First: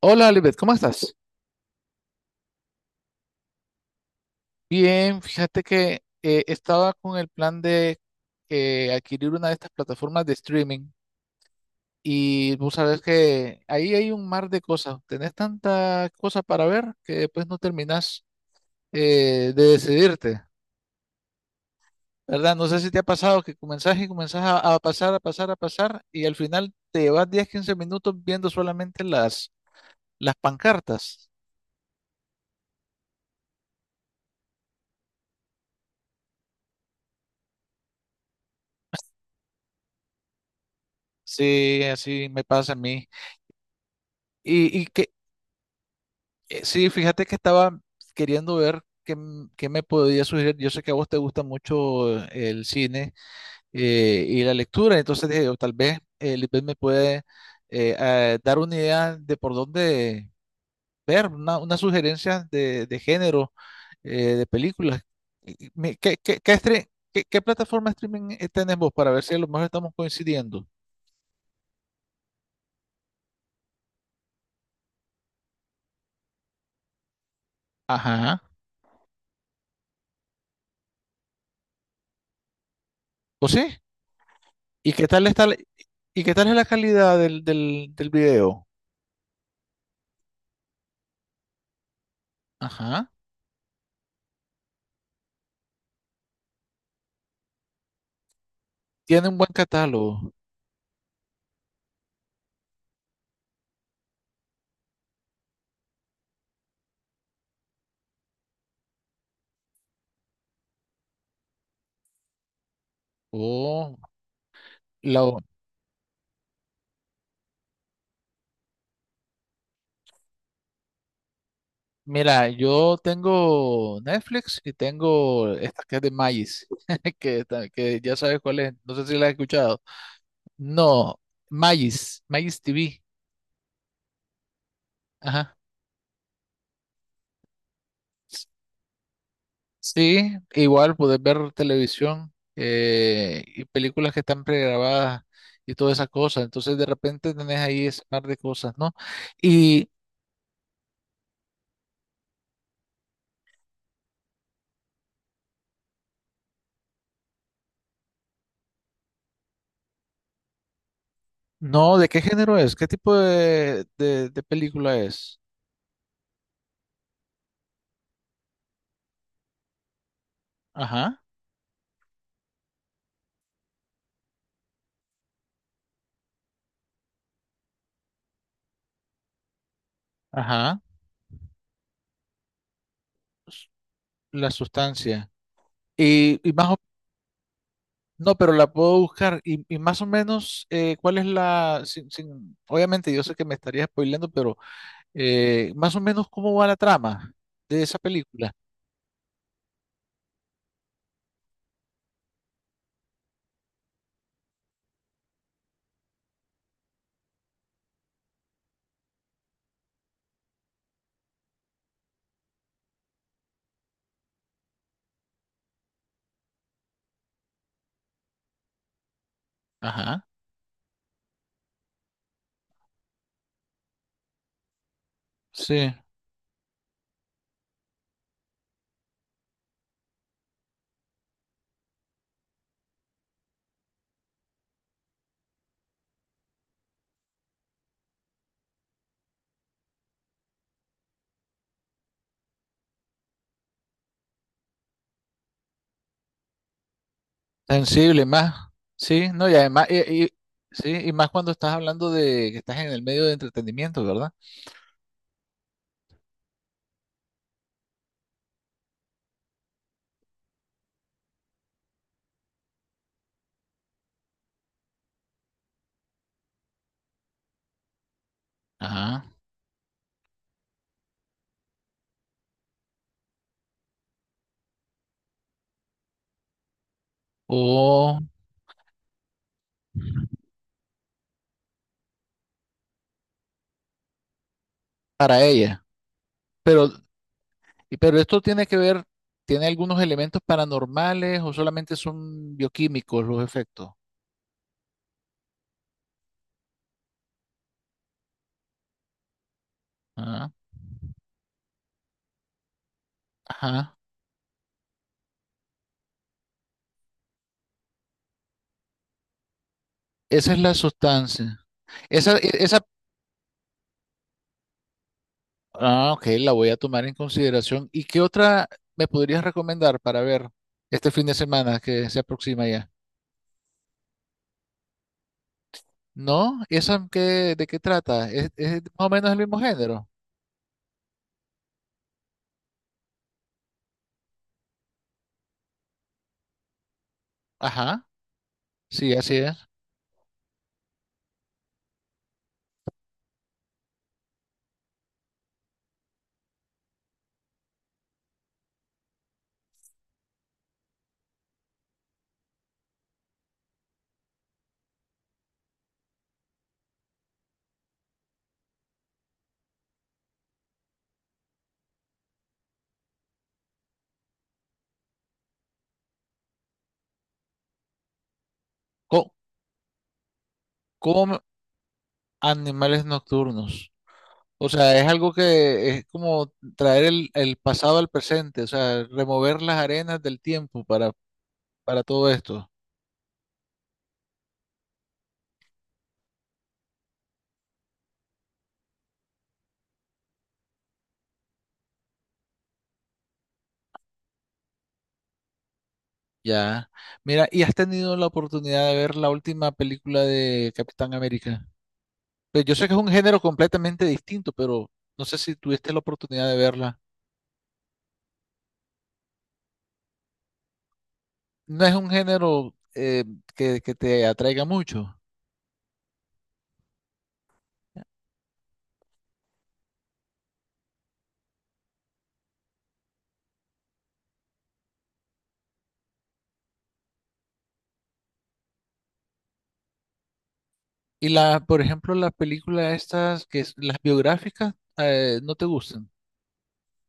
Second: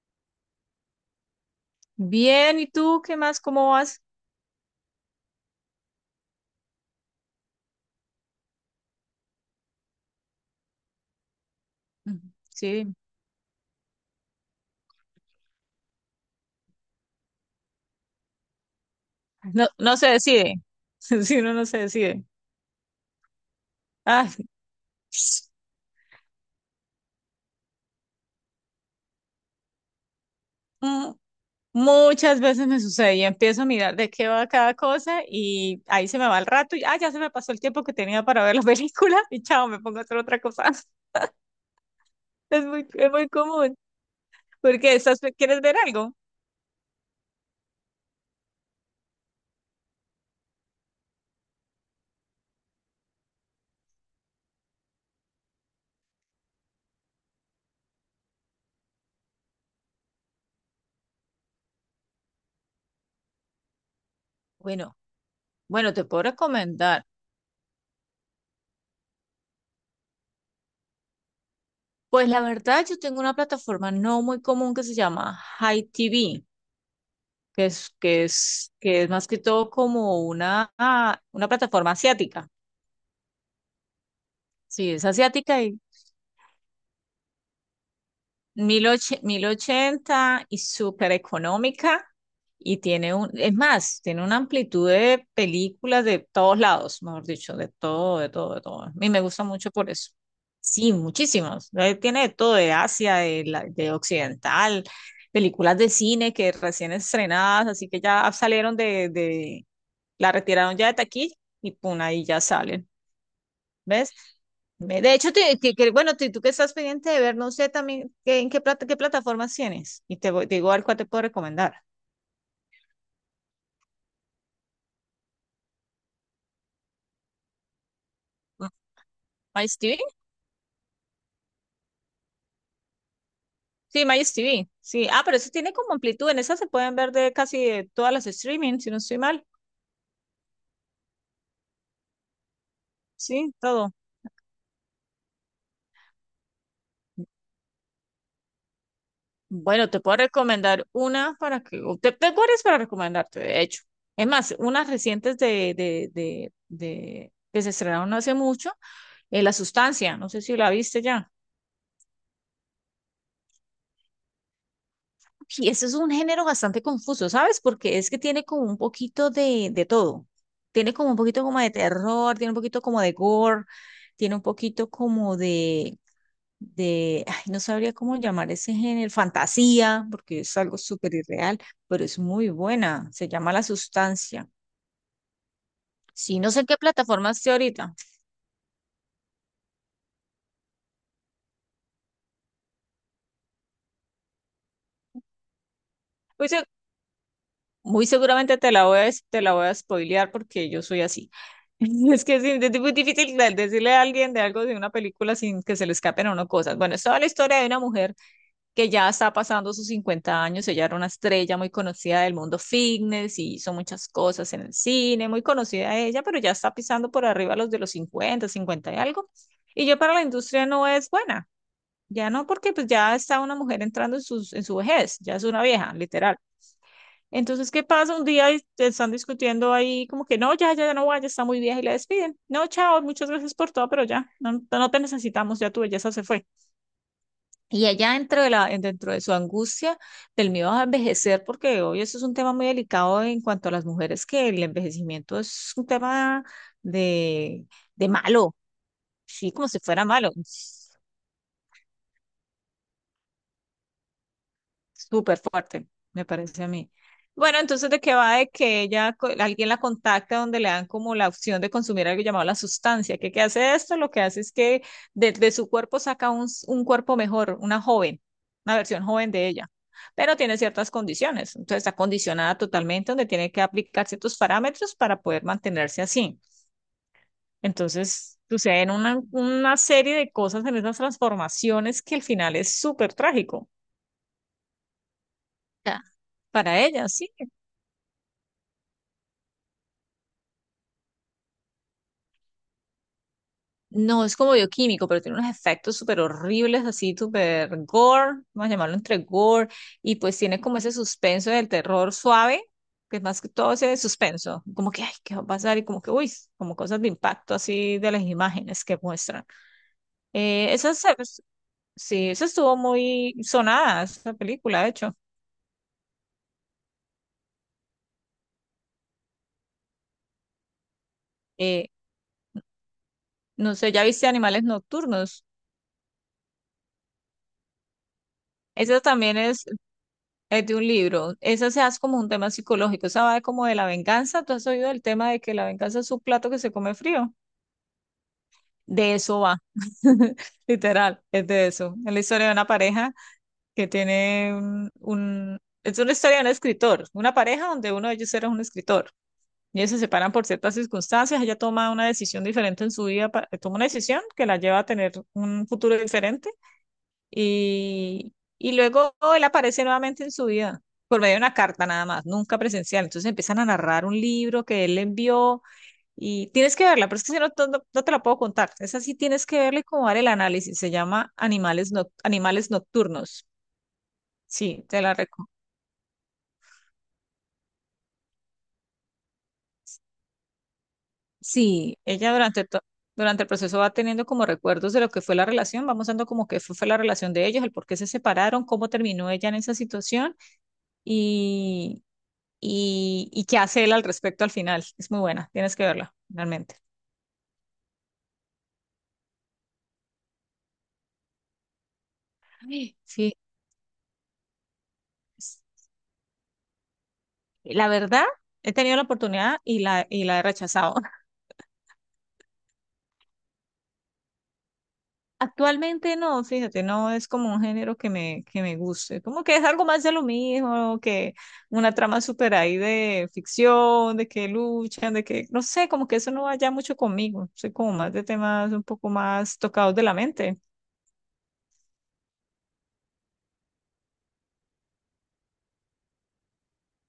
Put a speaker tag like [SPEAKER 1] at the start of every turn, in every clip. [SPEAKER 1] Hola, Lisbeth, ¿cómo estás?
[SPEAKER 2] Bien, ¿y tú qué más? ¿Cómo vas?
[SPEAKER 1] Bien, fíjate que estaba con el plan de adquirir una de estas plataformas de streaming
[SPEAKER 2] Ujú.
[SPEAKER 1] y vos
[SPEAKER 2] Sí,
[SPEAKER 1] sabés que ahí hay un mar de cosas. Tenés tanta cosa para ver que después no terminás de
[SPEAKER 2] no, no se
[SPEAKER 1] decidirte,
[SPEAKER 2] decide. Si uno no se decide.
[SPEAKER 1] ¿verdad? No sé si te ha pasado que comenzás y
[SPEAKER 2] Ah,
[SPEAKER 1] comenzás a pasar, a pasar, a pasar y al final te llevas 10, 15 minutos viendo solamente las
[SPEAKER 2] mm,
[SPEAKER 1] pancartas.
[SPEAKER 2] Muchas veces me sucede y empiezo a mirar de qué va cada cosa y ahí se me va el rato y ya se me pasó el tiempo que tenía para ver la película. Y chao, me pongo a hacer otra cosa.
[SPEAKER 1] Sí, así me pasa a mí.
[SPEAKER 2] Es muy común.
[SPEAKER 1] ¿Y
[SPEAKER 2] Porque
[SPEAKER 1] qué?
[SPEAKER 2] estás, ¿quieres ver algo?
[SPEAKER 1] Sí, fíjate que estaba queriendo ver qué, qué me podía sugerir. Yo sé que a vos te gusta mucho el cine y la lectura, entonces dije, o tal vez Lisbeth me puede dar una idea de por dónde ver, una sugerencia de género, de
[SPEAKER 2] Bueno,
[SPEAKER 1] películas. Y- y
[SPEAKER 2] bueno,
[SPEAKER 1] me-
[SPEAKER 2] te
[SPEAKER 1] ¿Qué,
[SPEAKER 2] puedo
[SPEAKER 1] qué, qué, estre-
[SPEAKER 2] recomendar.
[SPEAKER 1] qué plataforma streaming tenés vos para ver si a lo mejor estamos coincidiendo?
[SPEAKER 2] Pues la verdad, yo tengo una plataforma no muy común que se llama Hi TV,
[SPEAKER 1] Ajá.
[SPEAKER 2] que es más que todo como una, una plataforma asiática.
[SPEAKER 1] ¿O sí?
[SPEAKER 2] Sí,
[SPEAKER 1] ¿Y
[SPEAKER 2] es
[SPEAKER 1] qué tal está,
[SPEAKER 2] asiática y
[SPEAKER 1] y qué tal es la calidad del video?
[SPEAKER 2] 1080 y súper económica. Y
[SPEAKER 1] Ajá.
[SPEAKER 2] tiene un, es más, tiene una amplitud de películas de todos lados, mejor dicho, de todo. A mí me
[SPEAKER 1] Tiene un
[SPEAKER 2] gusta
[SPEAKER 1] buen
[SPEAKER 2] mucho por eso.
[SPEAKER 1] catálogo.
[SPEAKER 2] Sí, muchísimas. Tiene de todo de Asia, de occidental, películas de cine que recién estrenadas, así que ya salieron la retiraron ya de taquilla y pum, ahí ya salen.
[SPEAKER 1] Oh,
[SPEAKER 2] ¿Ves? De hecho,
[SPEAKER 1] la-
[SPEAKER 2] bueno, tú que estás pendiente de ver, no sé también qué plataformas tienes. Y te digo al cual te puedo recomendar.
[SPEAKER 1] mira, yo tengo Netflix y tengo esta que es de Magis, que, que ya sabes cuál es. No sé si la has escuchado.
[SPEAKER 2] MyTV.
[SPEAKER 1] No, Magis TV.
[SPEAKER 2] Sí, MyTV. Sí. Ah, pero eso
[SPEAKER 1] Ajá.
[SPEAKER 2] tiene como amplitud. En esas se pueden ver de casi de todas las streaming, si no estoy mal.
[SPEAKER 1] Sí, igual puedes ver televisión
[SPEAKER 2] Sí,
[SPEAKER 1] y
[SPEAKER 2] todo.
[SPEAKER 1] películas que están pregrabadas y todas esas cosas. Entonces, de repente tenés ahí ese par de cosas, ¿no? Y
[SPEAKER 2] Bueno, te puedo recomendar una para que. Tengo varias para recomendarte, de hecho. Es más, unas recientes que se estrenaron no hace mucho. La Sustancia, no sé si la viste ya.
[SPEAKER 1] no, ¿de qué género es? ¿Qué tipo de película es?
[SPEAKER 2] Y ese es un género bastante confuso, ¿sabes? Porque es que tiene como un poquito de todo. Tiene como un
[SPEAKER 1] Ajá,
[SPEAKER 2] poquito como de terror, tiene un poquito como de gore, tiene un poquito como ay, no sabría cómo llamar ese género, fantasía, porque es algo
[SPEAKER 1] ajá.
[SPEAKER 2] súper irreal, pero es muy buena. Se llama La Sustancia.
[SPEAKER 1] La sustancia.
[SPEAKER 2] Sí,
[SPEAKER 1] Y,
[SPEAKER 2] no
[SPEAKER 1] y
[SPEAKER 2] sé en
[SPEAKER 1] más o-
[SPEAKER 2] qué plataforma esté ahorita.
[SPEAKER 1] no, pero la puedo buscar. Y más o menos, ¿cuál es la obviamente yo sé que me estaría spoileando, pero más o menos
[SPEAKER 2] Pues
[SPEAKER 1] cómo va la trama de esa
[SPEAKER 2] muy
[SPEAKER 1] película?
[SPEAKER 2] seguramente te la voy a spoilear porque yo soy así. Es que sí, es muy difícil decirle a alguien de algo de una película sin que se le escapen a uno cosas. Bueno, es toda la historia de una mujer que ya está pasando sus 50 años. Ella era una estrella muy conocida del mundo fitness y hizo muchas cosas en el cine, muy conocida ella, pero ya está pisando por arriba los de los cincuenta, 50 y algo. Y yo para la
[SPEAKER 1] Ajá,
[SPEAKER 2] industria no es buena. Ya no, porque pues ya está una mujer entrando en su vejez, ya es una
[SPEAKER 1] sí.
[SPEAKER 2] vieja, literal. Entonces, ¿qué pasa? Un día y te están discutiendo ahí como que no, ya no va, ya está muy vieja y la despiden. No, chao, muchas gracias por todo, pero ya, no, no te necesitamos, ya tu belleza se fue. Y ella dentro dentro de su angustia, del miedo a envejecer, porque hoy eso es un tema muy delicado en cuanto a las mujeres, que el envejecimiento es un tema de, de
[SPEAKER 1] Sensible más.
[SPEAKER 2] malo,
[SPEAKER 1] Sí, no,
[SPEAKER 2] sí,
[SPEAKER 1] y
[SPEAKER 2] como si
[SPEAKER 1] además,
[SPEAKER 2] fuera malo.
[SPEAKER 1] sí, y más cuando estás hablando de que estás en el medio de entretenimiento, ¿verdad?
[SPEAKER 2] Súper fuerte, me parece a mí. Bueno, entonces, ¿de qué va? De que ella, alguien la contacta donde le dan como la opción de consumir algo llamado la sustancia. ¿Qué, qué hace esto? Lo que hace es que de su cuerpo saca un, un cuerpo mejor, una joven, una versión joven
[SPEAKER 1] Ajá.
[SPEAKER 2] de ella, pero tiene ciertas condiciones. Entonces, está condicionada totalmente donde tiene que aplicar ciertos parámetros para poder mantenerse así.
[SPEAKER 1] O
[SPEAKER 2] Entonces, suceden una serie de cosas en esas transformaciones que al final es súper trágico.
[SPEAKER 1] para ella.
[SPEAKER 2] Ya. Para
[SPEAKER 1] Pero
[SPEAKER 2] ella, sí.
[SPEAKER 1] Pero esto tiene que ver, tiene algunos elementos paranormales o solamente son bioquímicos los efectos.
[SPEAKER 2] No, es como bioquímico, pero tiene unos efectos súper horribles, así súper gore, vamos a llamarlo entre gore, y pues
[SPEAKER 1] Ah,
[SPEAKER 2] tiene como ese suspenso del terror suave, que es más que todo
[SPEAKER 1] ajá.
[SPEAKER 2] ese suspenso, como que, ay, ¿qué va a pasar? Y como que, uy, como cosas de impacto así de las imágenes que muestran.
[SPEAKER 1] Esa es
[SPEAKER 2] Eh,
[SPEAKER 1] la
[SPEAKER 2] esa, se-
[SPEAKER 1] sustancia.
[SPEAKER 2] sí,
[SPEAKER 1] Esa,
[SPEAKER 2] esa
[SPEAKER 1] e-
[SPEAKER 2] estuvo
[SPEAKER 1] esa,
[SPEAKER 2] muy sonada, esa película, de hecho.
[SPEAKER 1] ah, ok, la voy a tomar en consideración. ¿Y qué otra me podrías recomendar para ver este fin de semana
[SPEAKER 2] Eh,
[SPEAKER 1] que se aproxima ya?
[SPEAKER 2] no sé, ¿ya viste Animales Nocturnos?
[SPEAKER 1] ¿No? ¿Esa qué, de qué trata? ¿Es
[SPEAKER 2] Esa
[SPEAKER 1] más o menos
[SPEAKER 2] también
[SPEAKER 1] el mismo
[SPEAKER 2] es.
[SPEAKER 1] género?
[SPEAKER 2] Es de un libro. Esa se hace como un tema psicológico. Esa va de como de la venganza. ¿Tú has oído el tema de que la venganza es un plato que se come frío?
[SPEAKER 1] Ajá, sí,
[SPEAKER 2] De
[SPEAKER 1] así
[SPEAKER 2] eso
[SPEAKER 1] es.
[SPEAKER 2] va. Literal, es de eso. Es la historia de una pareja que tiene es una historia de un escritor. Una pareja donde uno de ellos era un escritor. Y ellos se separan por ciertas circunstancias. Ella toma una decisión diferente en su vida. Toma una decisión que la lleva a tener un futuro diferente y luego él aparece nuevamente en su vida, por medio de una carta nada más, nunca presencial. Entonces empiezan a narrar un libro que él le envió y tienes que verla, pero es que si no, no no te la puedo contar. Esa sí
[SPEAKER 1] Co-
[SPEAKER 2] tienes que verla y como dar el análisis. Se llama
[SPEAKER 1] ¿Cómo,
[SPEAKER 2] Animales
[SPEAKER 1] animales
[SPEAKER 2] Nocturnos.
[SPEAKER 1] nocturnos? O
[SPEAKER 2] Sí,
[SPEAKER 1] sea,
[SPEAKER 2] te
[SPEAKER 1] es
[SPEAKER 2] la
[SPEAKER 1] algo
[SPEAKER 2] recomiendo.
[SPEAKER 1] que es como traer el pasado al presente, o sea, remover las arenas del tiempo para,
[SPEAKER 2] Sí,
[SPEAKER 1] para todo esto.
[SPEAKER 2] durante el proceso va teniendo como recuerdos de lo que fue la relación, vamos dando como que fue, fue la relación de ellos, el por qué se separaron, cómo terminó ella en esa situación y qué hace él al respecto al final. Es muy buena, tienes que verla, realmente.
[SPEAKER 1] Ya. Mira, ¿y has tenido la oportunidad de ver la última película de Capitán América? Pues yo sé que
[SPEAKER 2] Ay,
[SPEAKER 1] es un
[SPEAKER 2] sí,
[SPEAKER 1] género completamente distinto, pero no sé si
[SPEAKER 2] es-
[SPEAKER 1] tuviste la oportunidad de verla.
[SPEAKER 2] la verdad, he tenido la oportunidad y la he rechazado.
[SPEAKER 1] No es un género que te atraiga mucho.
[SPEAKER 2] Actualmente no, fíjate, no es como un género que me guste, como que es algo más de lo mismo, que una trama súper ahí de ficción, de que luchan, de que, no sé, como que eso no vaya mucho conmigo, soy como más de temas un poco más tocados de la mente.
[SPEAKER 1] Y la, por ejemplo, las películas estas, las biográficas, no te gustan.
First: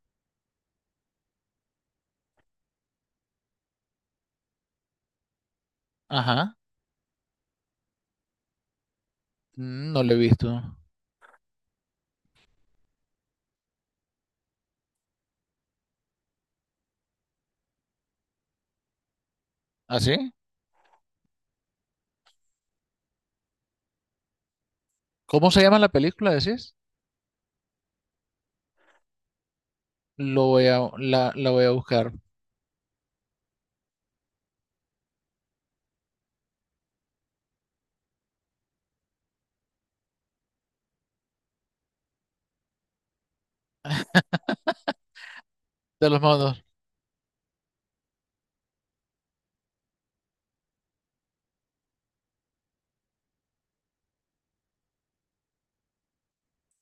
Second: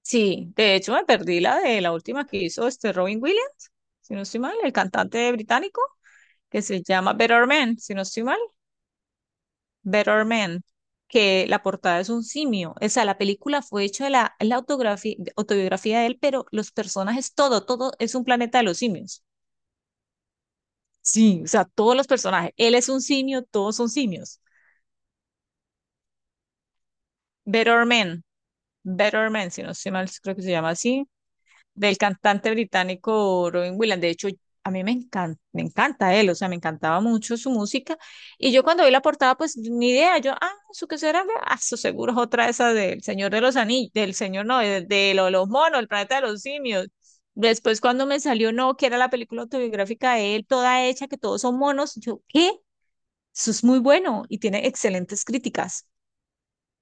[SPEAKER 2] Sí, de hecho me perdí la de la última que hizo este Robin Williams, si no estoy mal, el cantante británico,
[SPEAKER 1] Ajá.
[SPEAKER 2] que se llama Better Man, si no estoy mal,
[SPEAKER 1] Mm. No lo he
[SPEAKER 2] Better
[SPEAKER 1] visto.
[SPEAKER 2] Man, que la portada es un simio. O sea, la película fue hecha de la autografía, autobiografía de él, pero los personajes, todo, todo es un planeta de los simios.
[SPEAKER 1] ¿Así?
[SPEAKER 2] Sí, o sea, todos los personajes. Él es un simio, todos son simios.
[SPEAKER 1] ¿Cómo se llama la película, decís?
[SPEAKER 2] Better Man, Better Man, si no estoy mal, creo que
[SPEAKER 1] Lo
[SPEAKER 2] se
[SPEAKER 1] voy
[SPEAKER 2] llama
[SPEAKER 1] a,
[SPEAKER 2] así.
[SPEAKER 1] la voy a
[SPEAKER 2] Del
[SPEAKER 1] buscar.
[SPEAKER 2] cantante británico Robin Williams. De hecho, a mí me encanta él, o sea, me encantaba mucho su música. Y yo cuando vi la portada, pues ni idea, yo, ah, ¿eso qué será? Ah, eso seguro es otra esa del Señor de los Anillos, del Señor, no, los monos, el
[SPEAKER 1] De
[SPEAKER 2] planeta
[SPEAKER 1] los
[SPEAKER 2] de los
[SPEAKER 1] monos.
[SPEAKER 2] simios. Después cuando me salió, no, que era la película autobiográfica de él, toda hecha, que todos son monos, yo, ¿qué? Eso es muy bueno y tiene excelentes críticas.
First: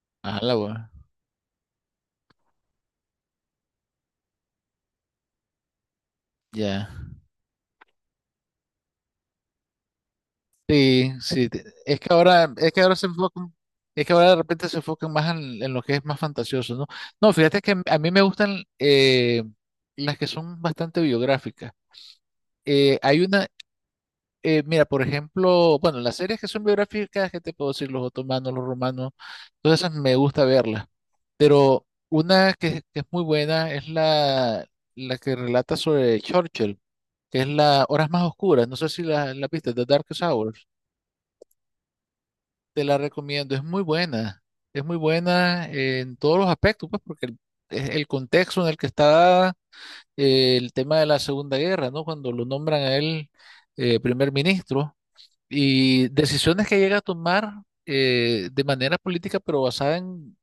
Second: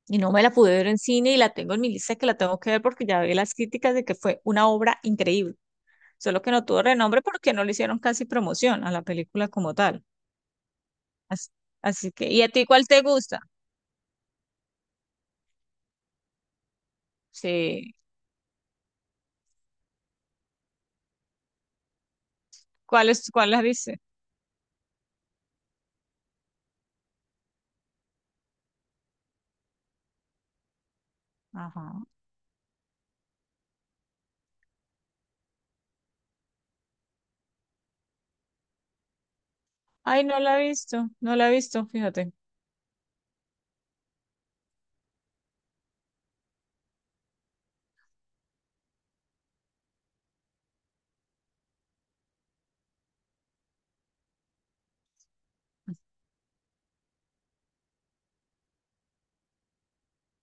[SPEAKER 2] Y no
[SPEAKER 1] Ah,
[SPEAKER 2] me la
[SPEAKER 1] la
[SPEAKER 2] pude
[SPEAKER 1] voy.
[SPEAKER 2] ver en cine y la tengo en mi lista que la tengo que ver porque ya vi las críticas de que fue una obra increíble, solo que no tuvo
[SPEAKER 1] Ya.
[SPEAKER 2] renombre porque no le hicieron casi promoción a la película como tal.
[SPEAKER 1] Sí, sí.
[SPEAKER 2] Así, así que, ¿y a ti cuál te gusta?
[SPEAKER 1] Es que ahora de repente se enfocan más en lo que es más fantasioso, ¿no? No, fíjate que
[SPEAKER 2] Sí,
[SPEAKER 1] a mí me gustan las que son bastante biográficas. Eh,
[SPEAKER 2] ¿cuál
[SPEAKER 1] hay
[SPEAKER 2] es,
[SPEAKER 1] una,
[SPEAKER 2] cuál la viste?
[SPEAKER 1] mira, por ejemplo, bueno, las series que son biográficas, ¿qué te puedo decir? Los otomanos, los romanos, todas esas me gusta verlas.
[SPEAKER 2] Ajá.
[SPEAKER 1] Pero una que es muy buena es la que relata sobre Churchill, que es la Horas Más Oscuras. No sé si la viste, The Darkest
[SPEAKER 2] Ay,
[SPEAKER 1] Hours.
[SPEAKER 2] no la he visto, fíjate.
[SPEAKER 1] Te la recomiendo, es muy buena. Es muy buena en todos los aspectos, pues, porque es el contexto en el que está dada, el tema de la Segunda Guerra, ¿no? Cuando lo nombran a él primer ministro y decisiones que llega a tomar de manera política, pero basada en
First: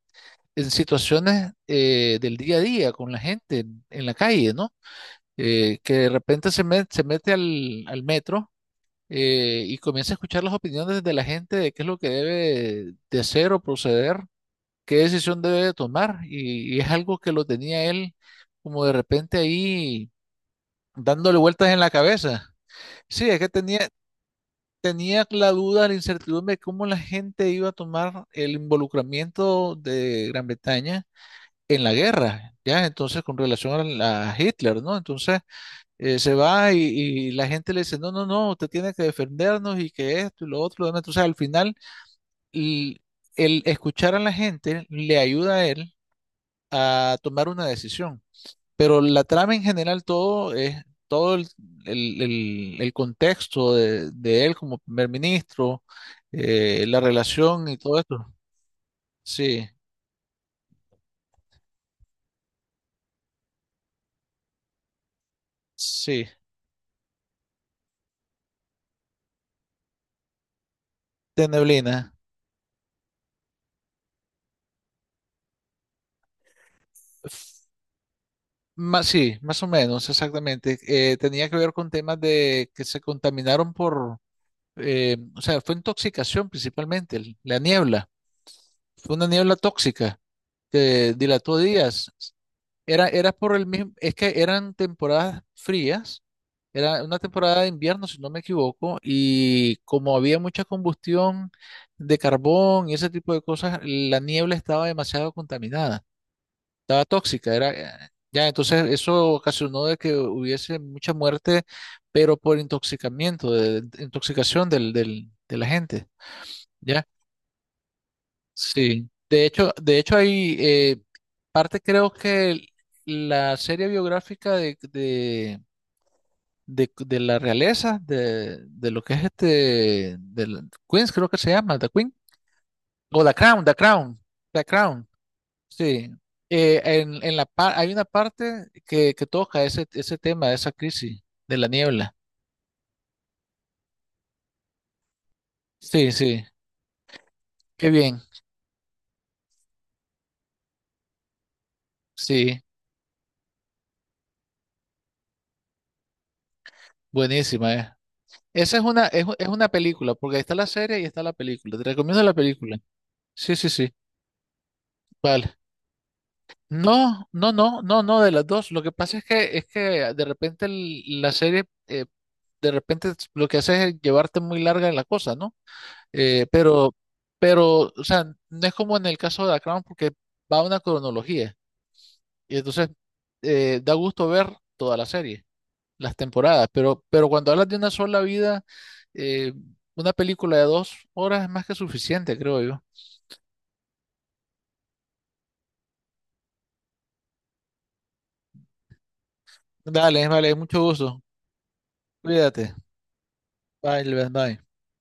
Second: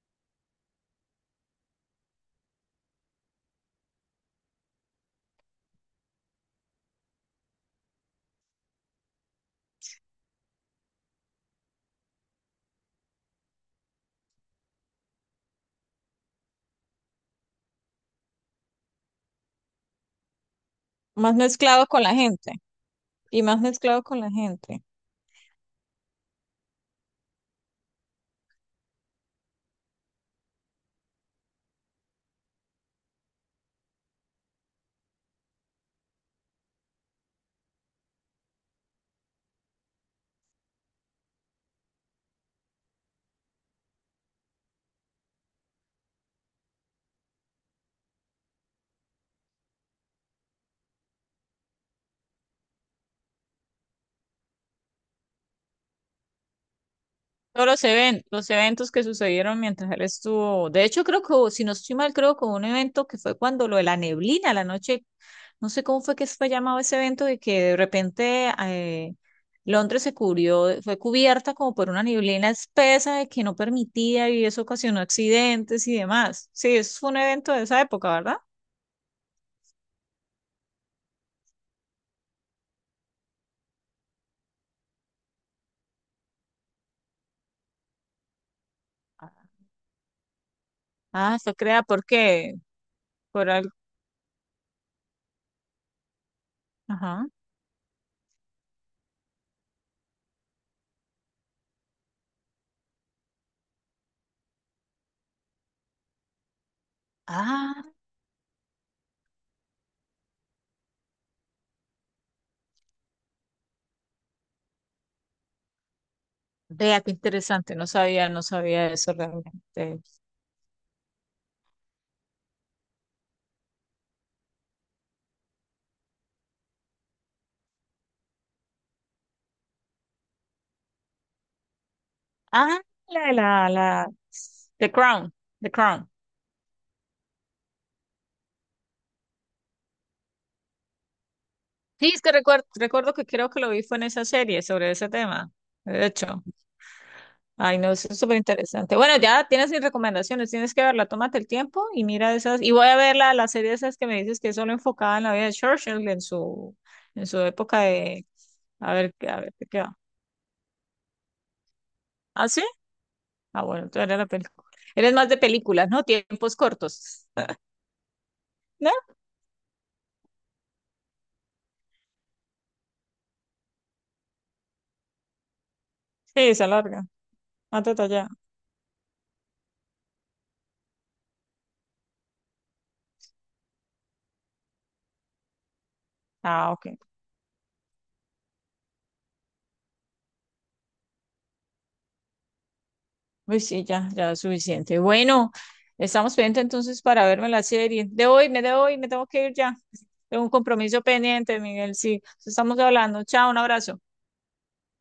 [SPEAKER 1] en situaciones del día a día con la gente en la calle, ¿no? Que de repente se mete al metro y comienza a escuchar las opiniones de la gente de qué es lo que debe de hacer o proceder, qué decisión debe de tomar. Y es algo que lo tenía él como de repente ahí
[SPEAKER 2] Más
[SPEAKER 1] dándole vueltas en
[SPEAKER 2] mezclado
[SPEAKER 1] la
[SPEAKER 2] con la
[SPEAKER 1] cabeza.
[SPEAKER 2] gente,
[SPEAKER 1] Sí, es
[SPEAKER 2] y
[SPEAKER 1] que
[SPEAKER 2] más
[SPEAKER 1] tenía,
[SPEAKER 2] mezclado con la gente.
[SPEAKER 1] tenía la duda, la incertidumbre de cómo la gente iba a tomar el involucramiento de Gran Bretaña en la guerra, ¿ya? Entonces, con relación a Hitler, ¿no? Entonces, se va y la gente le dice, no, no, no, usted tiene que defendernos y que esto y lo otro, lo demás. Entonces, al final, l- el escuchar a la gente le ayuda a él a tomar una decisión. Pero la trama en general, todo es, todo el contexto de él como primer ministro, la relación y todo esto.
[SPEAKER 2] Los eventos que sucedieron
[SPEAKER 1] Sí,
[SPEAKER 2] mientras él estuvo. De hecho, creo que, si no estoy mal, creo que hubo un evento que fue cuando lo de la neblina, la noche, no sé cómo fue
[SPEAKER 1] sí,
[SPEAKER 2] que fue llamado ese evento, de que de repente Londres se cubrió, fue
[SPEAKER 1] de
[SPEAKER 2] cubierta como por una
[SPEAKER 1] neblina.
[SPEAKER 2] neblina espesa de que no permitía y eso ocasionó accidentes y demás. Sí, es un evento de esa época, ¿verdad?
[SPEAKER 1] Más, sí, más o menos, exactamente. Tenía que ver con temas de que se contaminaron o sea, fue intoxicación principalmente, la niebla. Fue una niebla tóxica que
[SPEAKER 2] Ah, fue
[SPEAKER 1] dilató
[SPEAKER 2] creada
[SPEAKER 1] días.
[SPEAKER 2] porque,
[SPEAKER 1] Era
[SPEAKER 2] por
[SPEAKER 1] por el
[SPEAKER 2] algo.
[SPEAKER 1] mismo, es que eran temporadas frías, era una
[SPEAKER 2] Ajá.
[SPEAKER 1] temporada de invierno, si no me equivoco, y como había mucha combustión de carbón y ese tipo de cosas, la niebla estaba demasiado contaminada. Estaba tóxica, era
[SPEAKER 2] Ah,
[SPEAKER 1] ya, entonces eso ocasionó de que hubiese mucha muerte, pero por intoxicamiento, de intoxicación de la gente,
[SPEAKER 2] vea
[SPEAKER 1] ¿ya?
[SPEAKER 2] qué interesante, no sabía, no sabía
[SPEAKER 1] Sí.
[SPEAKER 2] eso
[SPEAKER 1] De hecho, de
[SPEAKER 2] realmente.
[SPEAKER 1] hecho hay parte creo que la serie biográfica de la realeza, de lo que es este, de Queens creo que se llama, The Queen,
[SPEAKER 2] Ah,
[SPEAKER 1] o
[SPEAKER 2] la de
[SPEAKER 1] The Crown,
[SPEAKER 2] la,
[SPEAKER 1] The
[SPEAKER 2] la,
[SPEAKER 1] Crown, The
[SPEAKER 2] The
[SPEAKER 1] Crown.
[SPEAKER 2] Crown, The Crown.
[SPEAKER 1] Sí, en hay una parte que toca ese tema, esa crisis de la
[SPEAKER 2] Sí,
[SPEAKER 1] niebla.
[SPEAKER 2] es que recuerdo, recuerdo que creo que lo vi fue en esa serie sobre ese tema. De
[SPEAKER 1] Sí, sí,
[SPEAKER 2] hecho, ay,
[SPEAKER 1] qué
[SPEAKER 2] no, eso es
[SPEAKER 1] bien,
[SPEAKER 2] súper interesante. Bueno, ya tienes mis recomendaciones, tienes que verla, tómate el tiempo y mira
[SPEAKER 1] sí,
[SPEAKER 2] esas. Y voy a ver la serie esas que me dices que es solo enfocada en la vida de Churchill, en su
[SPEAKER 1] buenísima.
[SPEAKER 2] época de.
[SPEAKER 1] Esa es
[SPEAKER 2] A ver,
[SPEAKER 1] una
[SPEAKER 2] qué va.
[SPEAKER 1] película, porque ahí está la serie y está la película. Te recomiendo la
[SPEAKER 2] ¿Ah, sí?
[SPEAKER 1] película. Sí,
[SPEAKER 2] Ah,
[SPEAKER 1] sí,
[SPEAKER 2] bueno,
[SPEAKER 1] sí,
[SPEAKER 2] tú eres la película. Eres más de
[SPEAKER 1] vale.
[SPEAKER 2] películas, ¿no? Tiempos
[SPEAKER 1] No,
[SPEAKER 2] cortos.
[SPEAKER 1] no, no, no, no, de las dos. Lo que
[SPEAKER 2] ¿No?
[SPEAKER 1] pasa es que, de repente la serie, de repente lo que hace es llevarte muy larga en la cosa, ¿no? Eh,
[SPEAKER 2] Sí, se
[SPEAKER 1] pero,
[SPEAKER 2] alarga. Más
[SPEAKER 1] pero, o sea,
[SPEAKER 2] detallada.
[SPEAKER 1] no es como en el caso de The Crown porque va a una cronología. Y entonces da gusto ver toda la serie, las temporadas.
[SPEAKER 2] Ah, ok.
[SPEAKER 1] Pero cuando hablas de una sola vida, eh, una película de 2 horas es más que suficiente, creo yo.
[SPEAKER 2] Pues sí, ya, ya es suficiente. Bueno, estamos pendientes entonces para verme la serie. Debo irme, tengo que ir ya.
[SPEAKER 1] Dale,
[SPEAKER 2] Tengo un
[SPEAKER 1] vale, mucho
[SPEAKER 2] compromiso
[SPEAKER 1] gusto.
[SPEAKER 2] pendiente, Miguel. Sí,
[SPEAKER 1] Cuídate.
[SPEAKER 2] estamos hablando. Chao, un abrazo.
[SPEAKER 1] Bye, Levan, bye.